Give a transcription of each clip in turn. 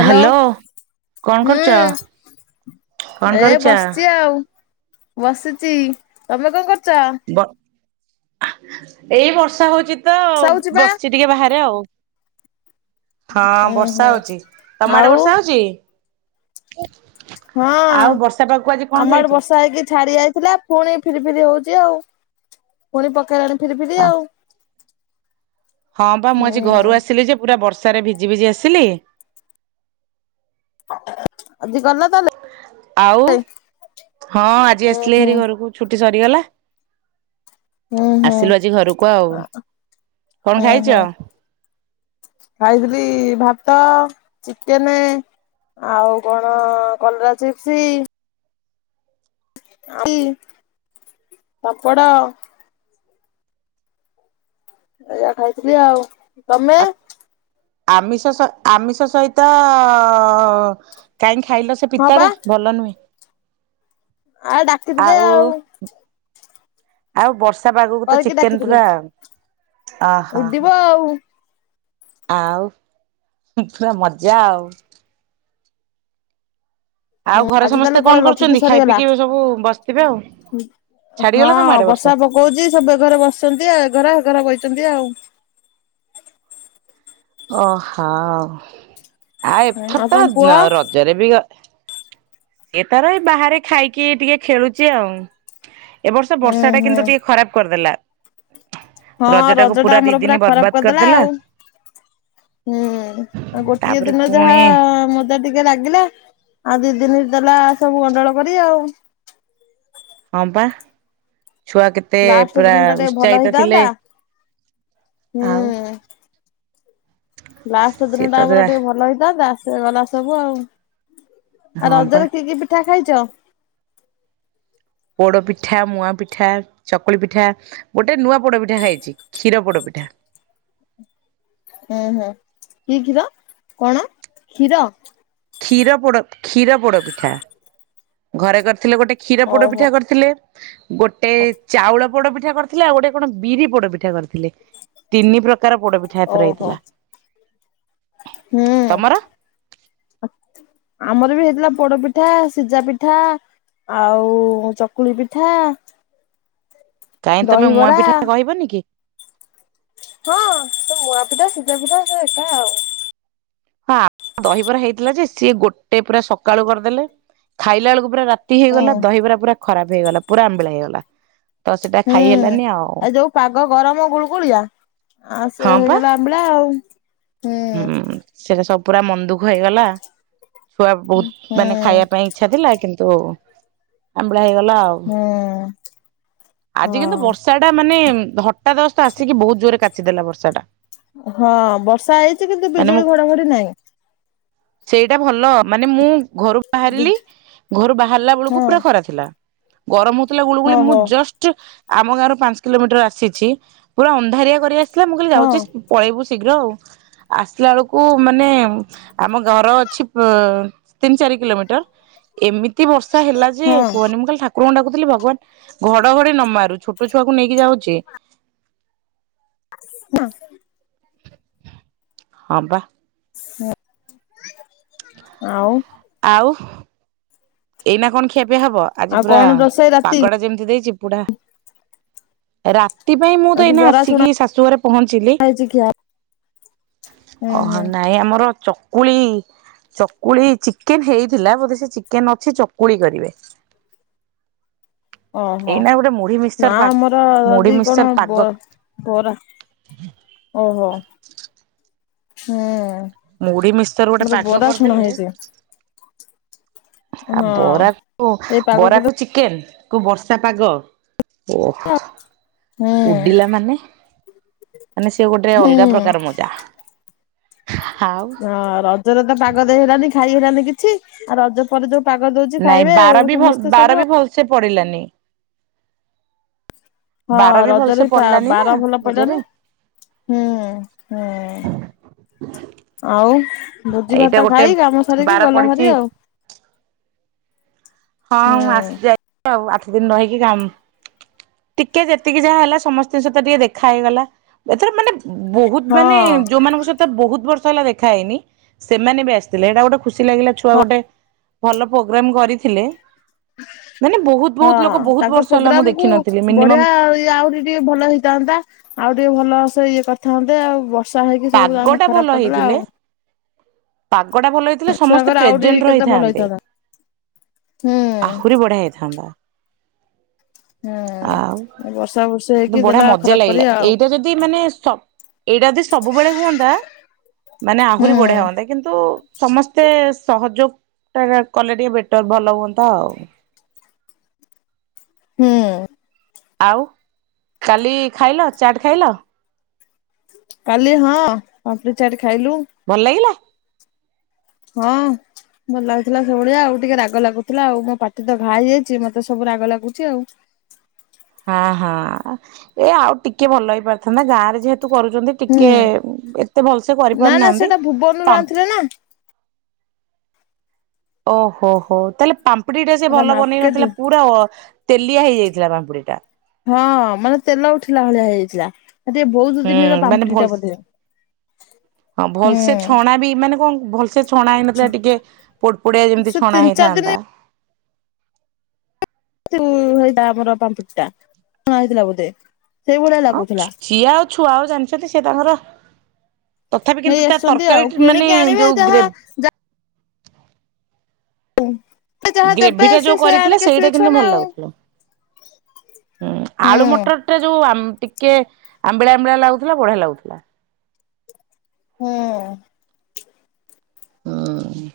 Hello hello କଣ ହୁଁ କରୁଛ କଣ ଏ କରୁଛ? ବସିଛି ଆଉ ବସିଛି। ତମେ କଣ କର ଚ। ବ ଏଇ ବର୍ଷା ହଉଚି। ତ ବର୍ଷା ହଉଛି ବା ବସିଛି ଟିକେ ବାହାରେ ଆଉ। ହଁ ଉୁଁ ବର୍ଷା ହୁଁ ହଉଛି ତମ ଆଡେ ଆଉ ବର୍ଷା ହଉଛି। ହଁ ଆଉ ବର୍ଷା ପାଗକୁ ଆଜି କଣ ଆମ ଆଡ଼େ ଖାଇଛ? ବର୍ଷା ହେଇକି ଛାଡି ଯାଇଥିଲା ପୁଣି। ଫିରି ଫିରି ହଉଛି ଆଉ ପୁଣି ପକେଇଲାଣି। ଫିରି ଫିରି ଆଉ। ହଁ ବା ମୁଁ ଆଜି ହୁଁ ଘରୁ ଆସିଲି ଯେ ପୁରା ବର୍ଷ ସାରେ ଭିଜି ଭିଜି ଆସିଲି ଆଜି ଗଲ ତାହେଲେ ଆଉ ହଁ ଆଜି ଉଁ ଆସିଲି ହୁଁ ହେରି ଘରକୁ ଛୁଟି ସରି ଗଲା ହୁଁ ହୁଁ ଆସିଲୁ ଆଜି ଘରକୁ ଆଉ କଣ ଉଁ ହୁଁ ଖାଇଛ ଖାଇଥିଲି ଭାତ ଚିକେନ ଆଉ କଣ କଲରା ଚିପ୍ସ ପାମ୍ପଡ ଏଆ ଖାଇଥିଲି ଆଉ ତମେ? ଆମିଷ ଆମିଷ ସହିତ କାହିଁକି? ଖାଇଲ ସେ ପିତାଟା ଭଲ ନୁହେଁ। ଆଉ ଡାକିଥିଲେ ଆଉ। ଆଉ ବର୍ଷ। ସ ଆଗକୁ ତ କହିକି ଚିକେନ ଡାକିଥିଲେ ପୁରା ଅହ ଉଡିବ ଆଉ। ଆଉ ପୁରା ମଜା ଆଉ। ଆଉ ହୁଁ ଘରେ ଆଜି ସମସ୍ତେ ତାହେଲେ କଣ ପଳେଇଲ ଛୁଟି କରୁଛନ୍ତି? ଖାଇ ସାରିଗଲା ପିଇକି ଏବେ ସବୁ ବସିଥିବେ ଆଉ। ହଁ ଛାଡିଗଲା ତମ ଆଡେ ବର୍ଷା ପକଉଛି ସବୁ ଘରେ ବସିଛନ୍ତି ଘର ଘର ବ ଛନ୍ତି ଆଉ। ଓହୋ। ଆଉ ହୁଁ ଏଥର ତମ ପୁଅ? ତ ରଜରେ ବି? ଏ ତାର ଏ ବାହାରେ ଖାଇକି ଟିକେ ଖେଳୁଛି ଆଉ। ଏବ ବର୍ଷ ଉଁ ବର୍ଷା ଟା ହୁଁ। କିନ୍ତୁ ଟିକେ ଖରାପ କରିଦେଲା। ହଁ ଟାକୁ ରଜ ଟା ଦି ଆମର ଦିନ ପୁରା ଖରାପ ବର୍ବାଦ କରିଦେଲା ଆଉ ହୁଁ ଆଉ ଗୋଟିଏ ତାପରେ ଦିନ ଯାହା ପୁଣି ମଜା ଟିକେ ଲାଗିଲା। ଆଉ ଦି ଦିନ ଦେଲା ସବୁ ଗଣ୍ଡଳ କରି ଆଉ। ହ ପା। ଛୁଆ କେତେ ଲାଷ୍ଟ ପୁରା ଦିନ ଟା ଟିକେ ଭଲ ଉତ୍ସାହିତ ଥିଲେ ହେଇଥାନ୍ତା। ହୁଁ। ଆଉ। ଲାଷ୍ଟ ଦିନ ସିଏ ତ ଟା ଆମର ଟିକେ ଭଲ ହେଇଥାନ୍ତା ସେ ଗଲା ସବୁ ଆଉ। ଆଉ ହଁ ପା ରଜରେ କିଏ କିଏ ପିଠା ଖାଇଛ। ପୋଡପିଠା ମୁଆ ପିଠା ଚକୁଳି ପିଠା ଗୋଟେ ନୂଆ ପୋଡପିଠା ଖାଇଛି କ୍ଷୀର ପୋଡପିଠା। ହୁଁ ହୁଁ କି କ୍ଷୀର କଣ କ୍ଷୀର। କ୍ଷୀର ପୋଡ କ୍ଷୀର ପୋଡ ପିଠା ଘରେ କରି ଥିଲେ ଗୋଟେ କ୍ଷୀର ପୋଡ ଓହୋ ପିଠା କରିଥିଲେ। ଗୋଟେ ଚାଉଳ ପଡ ପା କରିଥିଲାଉ ଗୋଟେ କଣ ବିରି ପୋଡ ପିଠା କରିଥିଲେ। ତିନି ପ୍ରକାର ପୋଡ ପିଠା ଏଥର ଓହୋ ହେଇଥିଲା ହୁଁ ତମର? ଆମର ବି ହେଇଥିଲା ପୋଡ ପିଠା ସିଝା ପିଠା ଆଉ ଚକୁଳି ପିଠା କାଇହିଁ ତମେ ମୁୂଆ ଦହିବରା ପିଠା ଟା କହିବନି କି? ହଁ ତୁ ମୁଁଆ ପିଧା ସୂଜା ପିଠା ହ ଏକା ଆଉ। ହଁ ଦହ ପରା ହେଇଥିଲା ଯେ ସିଏ ଗୋଟେ ପୁରା ସକାଳୁ କରିଦେଲେ ଖାଇଲା ବେଳକୁ ପୁରା ରା ତି ହୁଁ ହେଇଗଲା ଦହିବରା ପୁରା ଖରାପ ହେଇଗଲା ପୁରା ଆମ୍ବିଳା ହେଇଗଲା ତ ସେଟା ଖାଇ ହୁଁ ହେଲାନି ଆଉ ଏ ଯୋଉ ପାଗ ଗରମ ଗୁଳୁଗୁଳିଆ ଆଉ ସେ ହଁ ପା। ହେଇଗଲା ଆମ୍ବିଳା ଆଉ ହୁଁ ହୁଁ ସେଇଟା ସବୁ ପୁରା ମନ୍ଦୁଖ ହେଇଗଲା ଛୁଆ ବହୁତ ହୁଁ ମାନେ ଖାଇବା ପାଇଁ ଇଚ୍ଛା ଥିଲା କିନ୍ତୁ ତ ଆମ ହେଇଗଲା ଆଉ ହୁଁ ଆଜି କିନ୍ତୁ ହଁ ବର୍ଷା ଟା ମାନେ ହଟା ଦସ୍ତ ଆସିକି ବହୁତ ଜୋରେ କାଚିଦେଲା ବର୍ଷା ଟା ଇଛି କିନ୍ତୁ ମାନେ ମୁଁ ବିଜୁଳି ଘଡାଘଡି ନାହିଁ ସେଇଟା ଭଲ ମାନେ ମୁଁ ଘରୁ ବାହାରିଲି ବିଜୁ ଘରୁ ବାହାରିଲା ବେଳକୁ ହଁ ପୁରା ଖରା ଥିଲା ଗରମ ହେ ଗୁଳୁଗୁଳି ହଁ ମୁଁ ହଁ ଜଷ୍ଟ ଆମ ଗାଁ ର ପାଞ୍ଚ କିଲୋମିଟର ଆସିଛି ପୁରା ଅନ୍ଧାରିଆ କରି ଆସି ମୁଁ କହିଲ ହଁ ଯାଉଛି ପଳେଇବୁ ଶୀଘ୍ର ଆଉ ଆସିଲା ବେଳକୁ ମାନେ ଆମ ଘର ଅଛି ପ ତିନି ଚାରି କିଲୋମିଟର ଏମିତି ବର୍ଷ ସେ ହେଲା ଯେ ହଁ। କୁହନି ମୁ ଖାଲି ଠା ା କଣ ଡାକୁଥିଲି ଭଗବାନ ଘଡଘଡି ନ ମାରୁ ଛୋଟ ଛୁଆକୁ ନେଇକି ଯାଉଛି ହଁ ହଁ ବା ହୁଁ ଆଉ ଏଇ ନା କଣ ଖେପ ହବ ଆଜି ଆଉ ପୁରା କଣ ରୋଷେଇ ରାତି ପାଗ ଟା ଯେମିତି ଦେଇଛି କକୁଡ଼ା ରାତି ସେଥିପାଇଁ ମୁଁ ତ ଆଜି ଏଇନା ବରା ଛଣା ଆସିକି ଶାଶୁ ଘରେ ପହଞ୍ଚିଲି ହେଇଛି ଖିଆ ହୁଁ ଓହ ହୁଁ ନାଇଁ ଆମର ଚକୁଳି ଚକୁଳି ଚିକେନ ହେଇଥିଲା ବୋଧେ ସେ ଚିକେନ ନ କିଛି ଚକୁଳି କରିବେ ଓହୋ ଏଇନା ଗୋଟେ ମୁଢି ନା ମିକ୍ସଚର ପା ଆମର ମୁଢି ଯଦି ମିକ୍ସଚର କଣ ପାଗ ବ ବରା ଓହୋ ହୁଁ ମୁଢ ମିସ୍ତର ଗୋଟେ ମୋର ପାଗ ବରା ଛଣା କରିଦେଲେ ହେଇଛି ଆଉ ହଁ। ବରାକୁ ଏଇ ପାଗକୁ ତ ବରାକୁ ଚିକେନ କୁ ବର୍ଷା ପାଗ ହୁଁ ଉଡିଲା ମାନେ ମାନେ ସେ ଗୋଟେ ହୁଁ ଅଲଗା ପ୍ରକାର ମଜା ଆଉ ହଁ ରଜରେ ତ ପାଗ ଦେଇ ହେଲାନି ଖାଇ ହେଲାନି କିଛି ଅଛି ଆଉ ରଜ ପରଜଉ ପାଗ ଦଉଛି ଖାଇବେ ଆଉ ସମସ୍ତେ ସବୁ ଆଉ ତ ପଡିଲାନି ହଁ ବାର ବି ଭଲସେ ରଜରେ ପଡିଲାନି ନା ବାର ଭଲ ପଡିଲନି ରଜରେ। ହୁଁ ହୁଁ ଆଉ ଭୋଜି ଏଇଟା ଭାତ ଗୋଟେ ଖାଇ କାମ ବାର ସାରିକି ଗଲ ପଡିଛି ହରି ଆଉ ହଁ ମୁଁ ହୁଁ। ଆସି ଯାଇ ଆଉ ଦିନ ରହିକି କାମ ଟିକେ ଯେତିକି ଯାହା ହେଲା ସମସ୍ତ ଜିନ ସତ ଟିକେ ଦେଖା ହେଇଗଲା ଏଥର ମାନେ ବହୁତ ମାନେ ହଁ ଯୋଉମାନଙ୍କ ସହିତ ବହୁତ ବର୍ଷ ଦେଖାହଇନି ସେମାନେ ବି ଆସିଥିଲେ ଏଇଟା ଗୋଟେ ଖୁସି ଲାଗିଲା ଛୁଆ ଗୋଟେ ଭଲ ପ୍ରୋଗ୍ରାମ କରିଥିଲେ ମାନେ ବହୁତ ହଁ ବହୁତ ଲୋକ ବହୁତ ତାଙ୍କ ବର୍ଷ ହେଲା ମୁଁ ପ୍ରୋଗ୍ରାମ କୁ ଦେଖିନଥିଲି ମିନିମମ୍ ବଢିଆ ଇ ଆଉ ଟିକେ ଟିକେ ଭଲ ହେଇଥାନ୍ତା ଆଉ ଟିକେ ଭଲ ଇଏ କଥା ହୁନ୍ତେ ଆଉ ବର୍ଷା ହେଇକି ସବୁ ପାଗ ଆମ ଖରାପ କରିଦେଲା ଆଉ ପା କଡା ଭଲ ହେଇଥିଲେ ସମସ୍ତେ ଛୁଆଙ୍କର ଆହୁରି ପ୍ରେଜେଣ୍ଟ କେତେ ଭଲ ରହିଥାନ୍ତେ ହେଇଥାନ୍ତା ହୁଁ ଆହୁରି ବଢିଆ ହେଇଥାନ୍ତା ଆଉ ହୁଁ ବର୍ଷା ବର୍ଷି କି ହେଇକି ବଢିଆ ଦେଲା ମଜା ଖରାପ କରି ଲାଗିଲା ଆଉ ଏଇଟା ଯଦି ମାନେ ଏଇଟା ଯଦି ସବୁବେଳେ ହୁଅନ୍ତା ମାନେ ହୁଁ ଆହୁରି ବଢିଆ ହୁଅନ୍ତା କିନ୍ତୁ ସମସ୍ତେ ସହଯୋଗ ଟ କଲେ ଟିକେ ବେଟର ଭଲ ହୁଅନ୍ତା ଆଉ ହୁଁ ଆଉ କାଲି ଖାଇଲ ଚାଟ ଖାଇଲ କାଲି ହଁ ପାଟ ଚାର ଭଲ ଲାଗଲା ହଁ ଭଲ ଲାଗୁଥିଲା ସେଇଭଳିଆ ଆଉ ଟିକେ ରାଗ ଲାଗୁଥିଲା ଆଉ ମୋ ପାଟି ତ ଘା ହେଇଯାଇଛି ମତେ ସବୁ ରାଗ ଲାଗୁଛି ଆଉ ହଁ ହଁ ଏ ଆଉ ଟିକେ ଭଲ ହେଇପାରିଥାନ୍ତା ଗାଁ ରେ ଯେହେତୁ କରୁଛନ୍ତି ହୁଁ ଟିକେ ଏତେ ଭଲସେ ନା ନା କରିପାରୁନାହାନ୍ତି ସେଇଟା ଭୁବନରୁ ଆଣିଥିଲେ ନା ଓହୋ ହୋ ତାହଲେ ପା [unintelligible] ଟା ସେ ଏଟା ଭଲ ବନେଇ ମାର୍କେଟ ରୁ। ନଥିଲା ପୁରଅ ତେଲିଆ ହେଇଯାଇଥିଲା ପାମ୍ପୁଡି ଟା। ହଁ ମାନେ ତେଲ ଉଠିଲା ଭଳିଆ ହେଇଯାଇଥିଲା। ଟିକେ ବହୁତ ହୁଁ ଦିନର ମାନେ ପାମ୍ପୁଡି ଟା ଭଲ ବୋଧେ ହଁ ଭଲସେ ହୁଁ। ଛଣା ବି ମାନେ କଣ ଭଲ [unintelligible] ସେ ଛଣା ହେଇନଥିଲା ଟିକେ ପୋଡପୋଡିଆ ଯେମିତି ସେ ଛଣା ତିନି ଚାରି ଦିନ ହେଇଥାନ୍ତା ସେଇଟା ଆମର ପାମ୍ପୁଟ ଟା ହେଇଥିଲା ବୋଧେ ସେଇଭଳିଆ ହଁ ଲାଗୁଥିଲା ଝିଝିଅ ଆଉ ଛୁଆ ଆଉ ଜାଣିଛନ୍ତି ସି ତାଙ୍କର ତଥାପି କିନ୍ତୁ ନେଇ ତା ଆସୁଛନ୍ତି ତରକାରୀ ଆଉ ମାନେ କିଣିକି ଆଣିବେ ଯୋଉ ଗ୍ରେ ଯାହା ଯା [inaudible] ଦେବେ ଗ୍ରେଭି ଟା ସେ ଯୋଉ ସେ କରିଥିଲା ଆଣିକି ସେଇଟା ଆସିବେ ଛୁଆ କିନ୍ତୁ ନା ଭଲ ଆଉ ଲାଗୁଥିଲା। ହୁଁ ଆଳୁ ମଟର ଟା ଯୋଉ ଆମ୍ ଟିକ୍ କେ ଆମ୍ବିଳା ଆମ୍ବିଳା ଲାଗୁଥିଲା ବଢିଆ ଲାଗୁଥିଲା। ହୁଁ। ହୁଁ।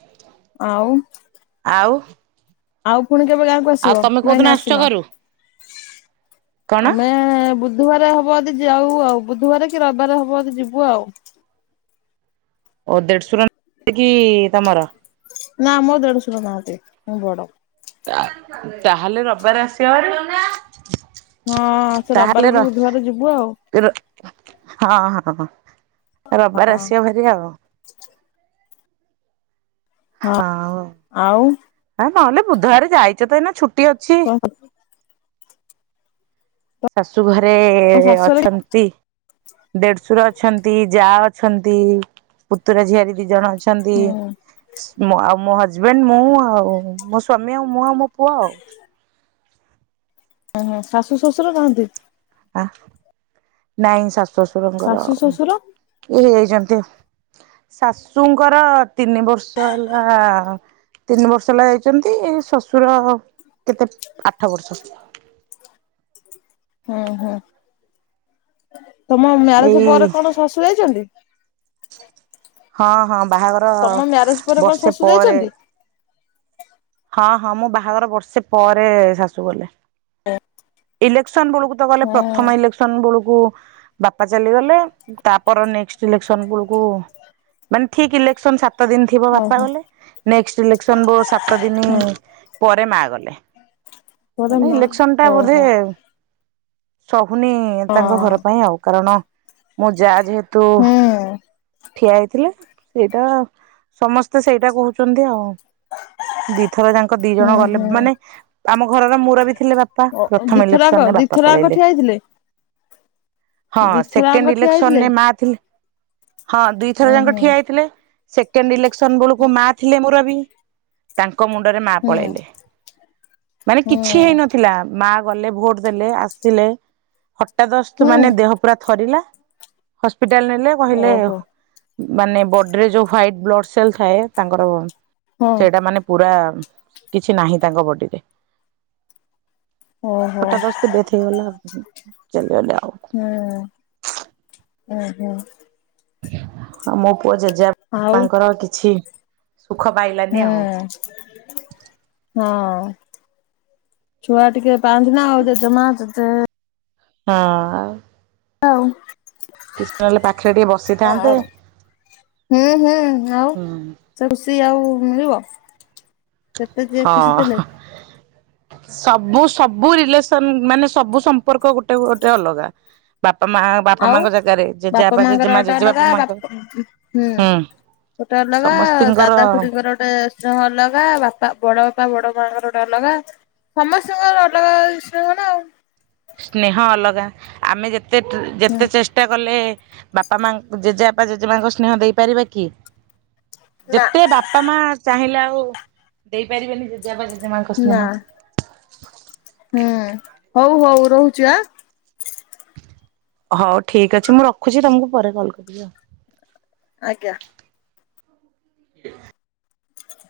ଆଉ ଆଉ ଆଉ ପୁଣି କେବେ ଗାଁକୁ ଆଉ ଆସିବ ତମେ ନାଇଁ କୋଉଦିନ ନା ଆସୁଛ ଆସିନ ଘରୁ କଣ [inaudible] ଆମେ ବୁଧବାର ହବ ଜଦି ଯାଉ ଆଉ ବୁଧବାର କି ରବିବାର ହବ ଜଦି ଯିବୁ ଆଉ। ଓ ଦେଢଶୁର [unintelligible] କି ତମର ନାଁ ମୋ ଦେଢଶୁର ନାହାତି ମୁଁ ବଡ। ତାହେଲେ ରବିବାର ଆସିବା ହାରି। ହଁ ସେ ରବାର କି ବୁଧବାର ଯିବୁ ଆଉ ହଁ ହଁ। ରବିବାର ଆସିବ ଭାରି ଆଉ। ହଁ ହଁ ଆଉ ଆ ନହେଲେ ବୁଧବାରେ ଯାଇଛ ତ ଏଇନା ଛୁ ଟି ଅଛି। ତମ ଶାଶୁ ଘ ରେ ଶାଶୁଘରେ ଅଛନ୍ତି ଦେଢଶୁର। ଛନ୍ତି ଯା ଅଛନ୍ତି ପୁତୁରା ଝିଆରି ଦି ଜଣ ଅ ଛନ୍ତି ହୁଁ ମ ଆଉ ମ ହଜବ୍ୟାଣ୍ଟ ମୁଁ ଆଉ ମୋ ସ୍ବାମୀ ଆଉ ମୁଁ ଆଉ ମୋ ପୁଅ ଆଉ। ଓହୋ ଶାଶୁ ଶ୍ୱଶୁର କାହନ୍ତି। ଆ ନାଇଁ ସା ଶ୍ୱଶୁରଙ୍କର ଶାଶୁ ଶ୍ୱଶୁର ଇଏ ହେଇଯାଇଛନ୍ତି। ଶାଶୁଙ୍କର ତିନି ବର୍ଷ ହେଲା ତିନି ବର୍ଷ ହେଲା ଯାଇଛନ୍ତି ଶ୍ୱଶୁର କେତେ ଆଠ ବର୍ଷ। ହୁଁ ହୁଁ। ତମ ମ୍ୟାରେଜ ଏଇ ପରେ କଣ ଶାଶୁ ଯାଇଛନ୍ତି। ହଁ ହଁ। ବାହାଘର ତମ ମ୍ୟାରେଜ ପରେ କଣ ବର୍ଷେ ଶାଶୁ ପରେ ଯାଇଛନ୍ତି? ହଁ ହଁ ମୁଁ ବାହାଘର ବର୍ଷେ ପରେ ଶାଶୁ ଗଲେ। ଇଲେକ୍ସନ ବେଳକୁ ତ ଗଲେ ହଁ ପ୍ରଥମ ଇଲେକ୍ସନ ବଳୁ କୁ ବାପା ଚାଲିଗଲେ ତାପର ନେକ୍ସଟ ଇଲେକ୍ସନ ବଳକୁ ମାନେ ଠିକ ଇଲେ ଶନ ସାତ ସାତ ଦିନ ଥିବ ବାପା ଓହୋ ଗଲେ ନେକ୍ସଟ ଇଲେକ୍ସନ ବୋ ସାତ ଦିନ ପରେ ମା ଗଲେ। ତୋର ମାନେ ମା ଇଲେକ୍ସନ ଟା ବୋଧେ। ଓହୋ ସ ସହୁନି ହଁ ତାଙ୍କ ଘର ପାଇଁ ଆଉ କାରଣ। ମୁଁ ଯା ଯେହେତୁ ହୁଁ ଠିଆ ହେଇଥିଲେ। ସେଇଟା ସମସ୍ତେ ସେଇଟା କହୁଛନ୍ତି ଆଉ। ଦିଥର ଯାଙ୍କ ଦି ହୁଁ ଜଣ ଗଲେ ହୁଁ ମାନେ। ଆମ ଘରର ମୁରବି ଥି ଓ ଦିଥରଆଙ୍କ ଦିଥରଆଙ୍କ ପଳେଇଲେ। ଠିଆ ହେଇଥିଲେ। ହଁ ଦିଥରାଙ୍କ ସେକେଣ୍ଡ ଠିଆ ହେଇଥିଲେ? ଇଲେକ୍ସନରେ ମା ଥିଲେ। ହଁ ଦୁଇଥର ଉଁ ଯାଙ୍କ ହୁଁ ଠିଆ ହେଇଥିଲେ। ସେକେଣ୍ଡ ଇଲେ ସନ ବେଳକୁ ମା ଥିଲେ ମୋର। ବି ତା କ ମୁଣ୍ଡରେ ମା ହୁଁ ପଳେଇଲେ। ମାନେ ହୁଁ କିଛି ହେଇନଥିଲା ମା। ଗଲେ ଭୋଟ ଦେଲେ ଆସିଲେ। ହଠାଦସ୍ତ ମାନେ ହୁଁ ଦେହ ପୁରା ଥରିଲା। ହ ପିଟାଲ ନେଲେ କହିଲେ ଓହୋ ମାନେ ବଡି ରେ ଯୋଉ ହ୍ଵାଇଟ। ବ୍ଲଡ ସେଲ ଥାଏ ତାଙ୍କର। ହଁ ସେଇଟା ମାନେ ପୁରା। କିଛି ନାହିଁ ତାଙ୍କ ବଡିରେ। ଓହୋ ହଠାଦସ୍ତ୍ ଡେଥ୍ ହେଇଗଲା ଚାଲିଗଲେ ଆଉ। ଉ ହୁଁ। ଆଉ ମୋ ପୁଅ ଜେଜେବା ପାଙ୍କର କିଛି। ସୁଖ ପାଇଲାନି ଆଉ ହୁଁଉଁ ହଁଅଁ। ଛୁଆ ଟିକେ। ପାଆନ୍ତି ନା ଆଉ ଜେଜମା ଜେଜେଏ ହଁଅଁ। ଆଉ। ପାଖରେ ଟିକେ ବସିଥାନ୍ତେ ଆଉ ହୁଁ ହୁଁ ଆଉ ହୁଁ ସେ ଖୁସି ଆଉ ମିଳିବ। ତେତେ ଯିଏ ଖୁସି ହଁ ଥିଲେ। ସବୁ ସବୁ ରିଲେସନ୍ ମାନେ ସବୁ ସମ୍ପର୍କ ଗୋଟେ ଗୋଟେ ଅଲଗା ବାପ୍ ଆଉ ବାପା ମାଙ୍କର ଜେଜେମା ଗୋଟେ ଅଲଗା ଜେଜେବାପା ମାଙ୍କ ବାପ-ଅ ଉଁ ହୁଁ ହୁଁ ଗୋଟେ ଅଲଗା ସମସ୍ତିଙ୍କର ଦାଦା ଖୁଡିଙ୍କର ଗୋଟେ ସ୍ନେହ ଅଲଗା ବାପା ବଡ ବାପା ବଡ ମାଙ୍କର ଗୋଟେ ଅଲଗା ସମସ୍ତିଙ୍କର ଅଲଗା ସ୍ନେହ ନା ଆଉ। ସ୍ନେହ ଅଲଗା ଆମେ ଯେତେ ତେ-ଟ୍ର ଯେତେ ଚେଷ୍ଟା କଲେଏ। ବାପା ମାକଂ ଜେଜେବାପା ଜେଜେ ମାଙ୍କ ସ୍ନେହ ଦେଇପାରିବା କି? ନା ଯେତେ ବାପା ମା ଚାହିଁଲା ଓ ଦେଇପାରିବେନି ଯେଦି ନା ହୁଁଉଁ। ହଉ ହଉ ରହୁଚି ଆଁ। ହଉ ଠିକ ଅଛି ମୁଁ ରଖୁଚି ତମକୁ ପରେ କଲ୍ କରିବି ଆଉ। ଆଜ୍ଞା। [inaudible]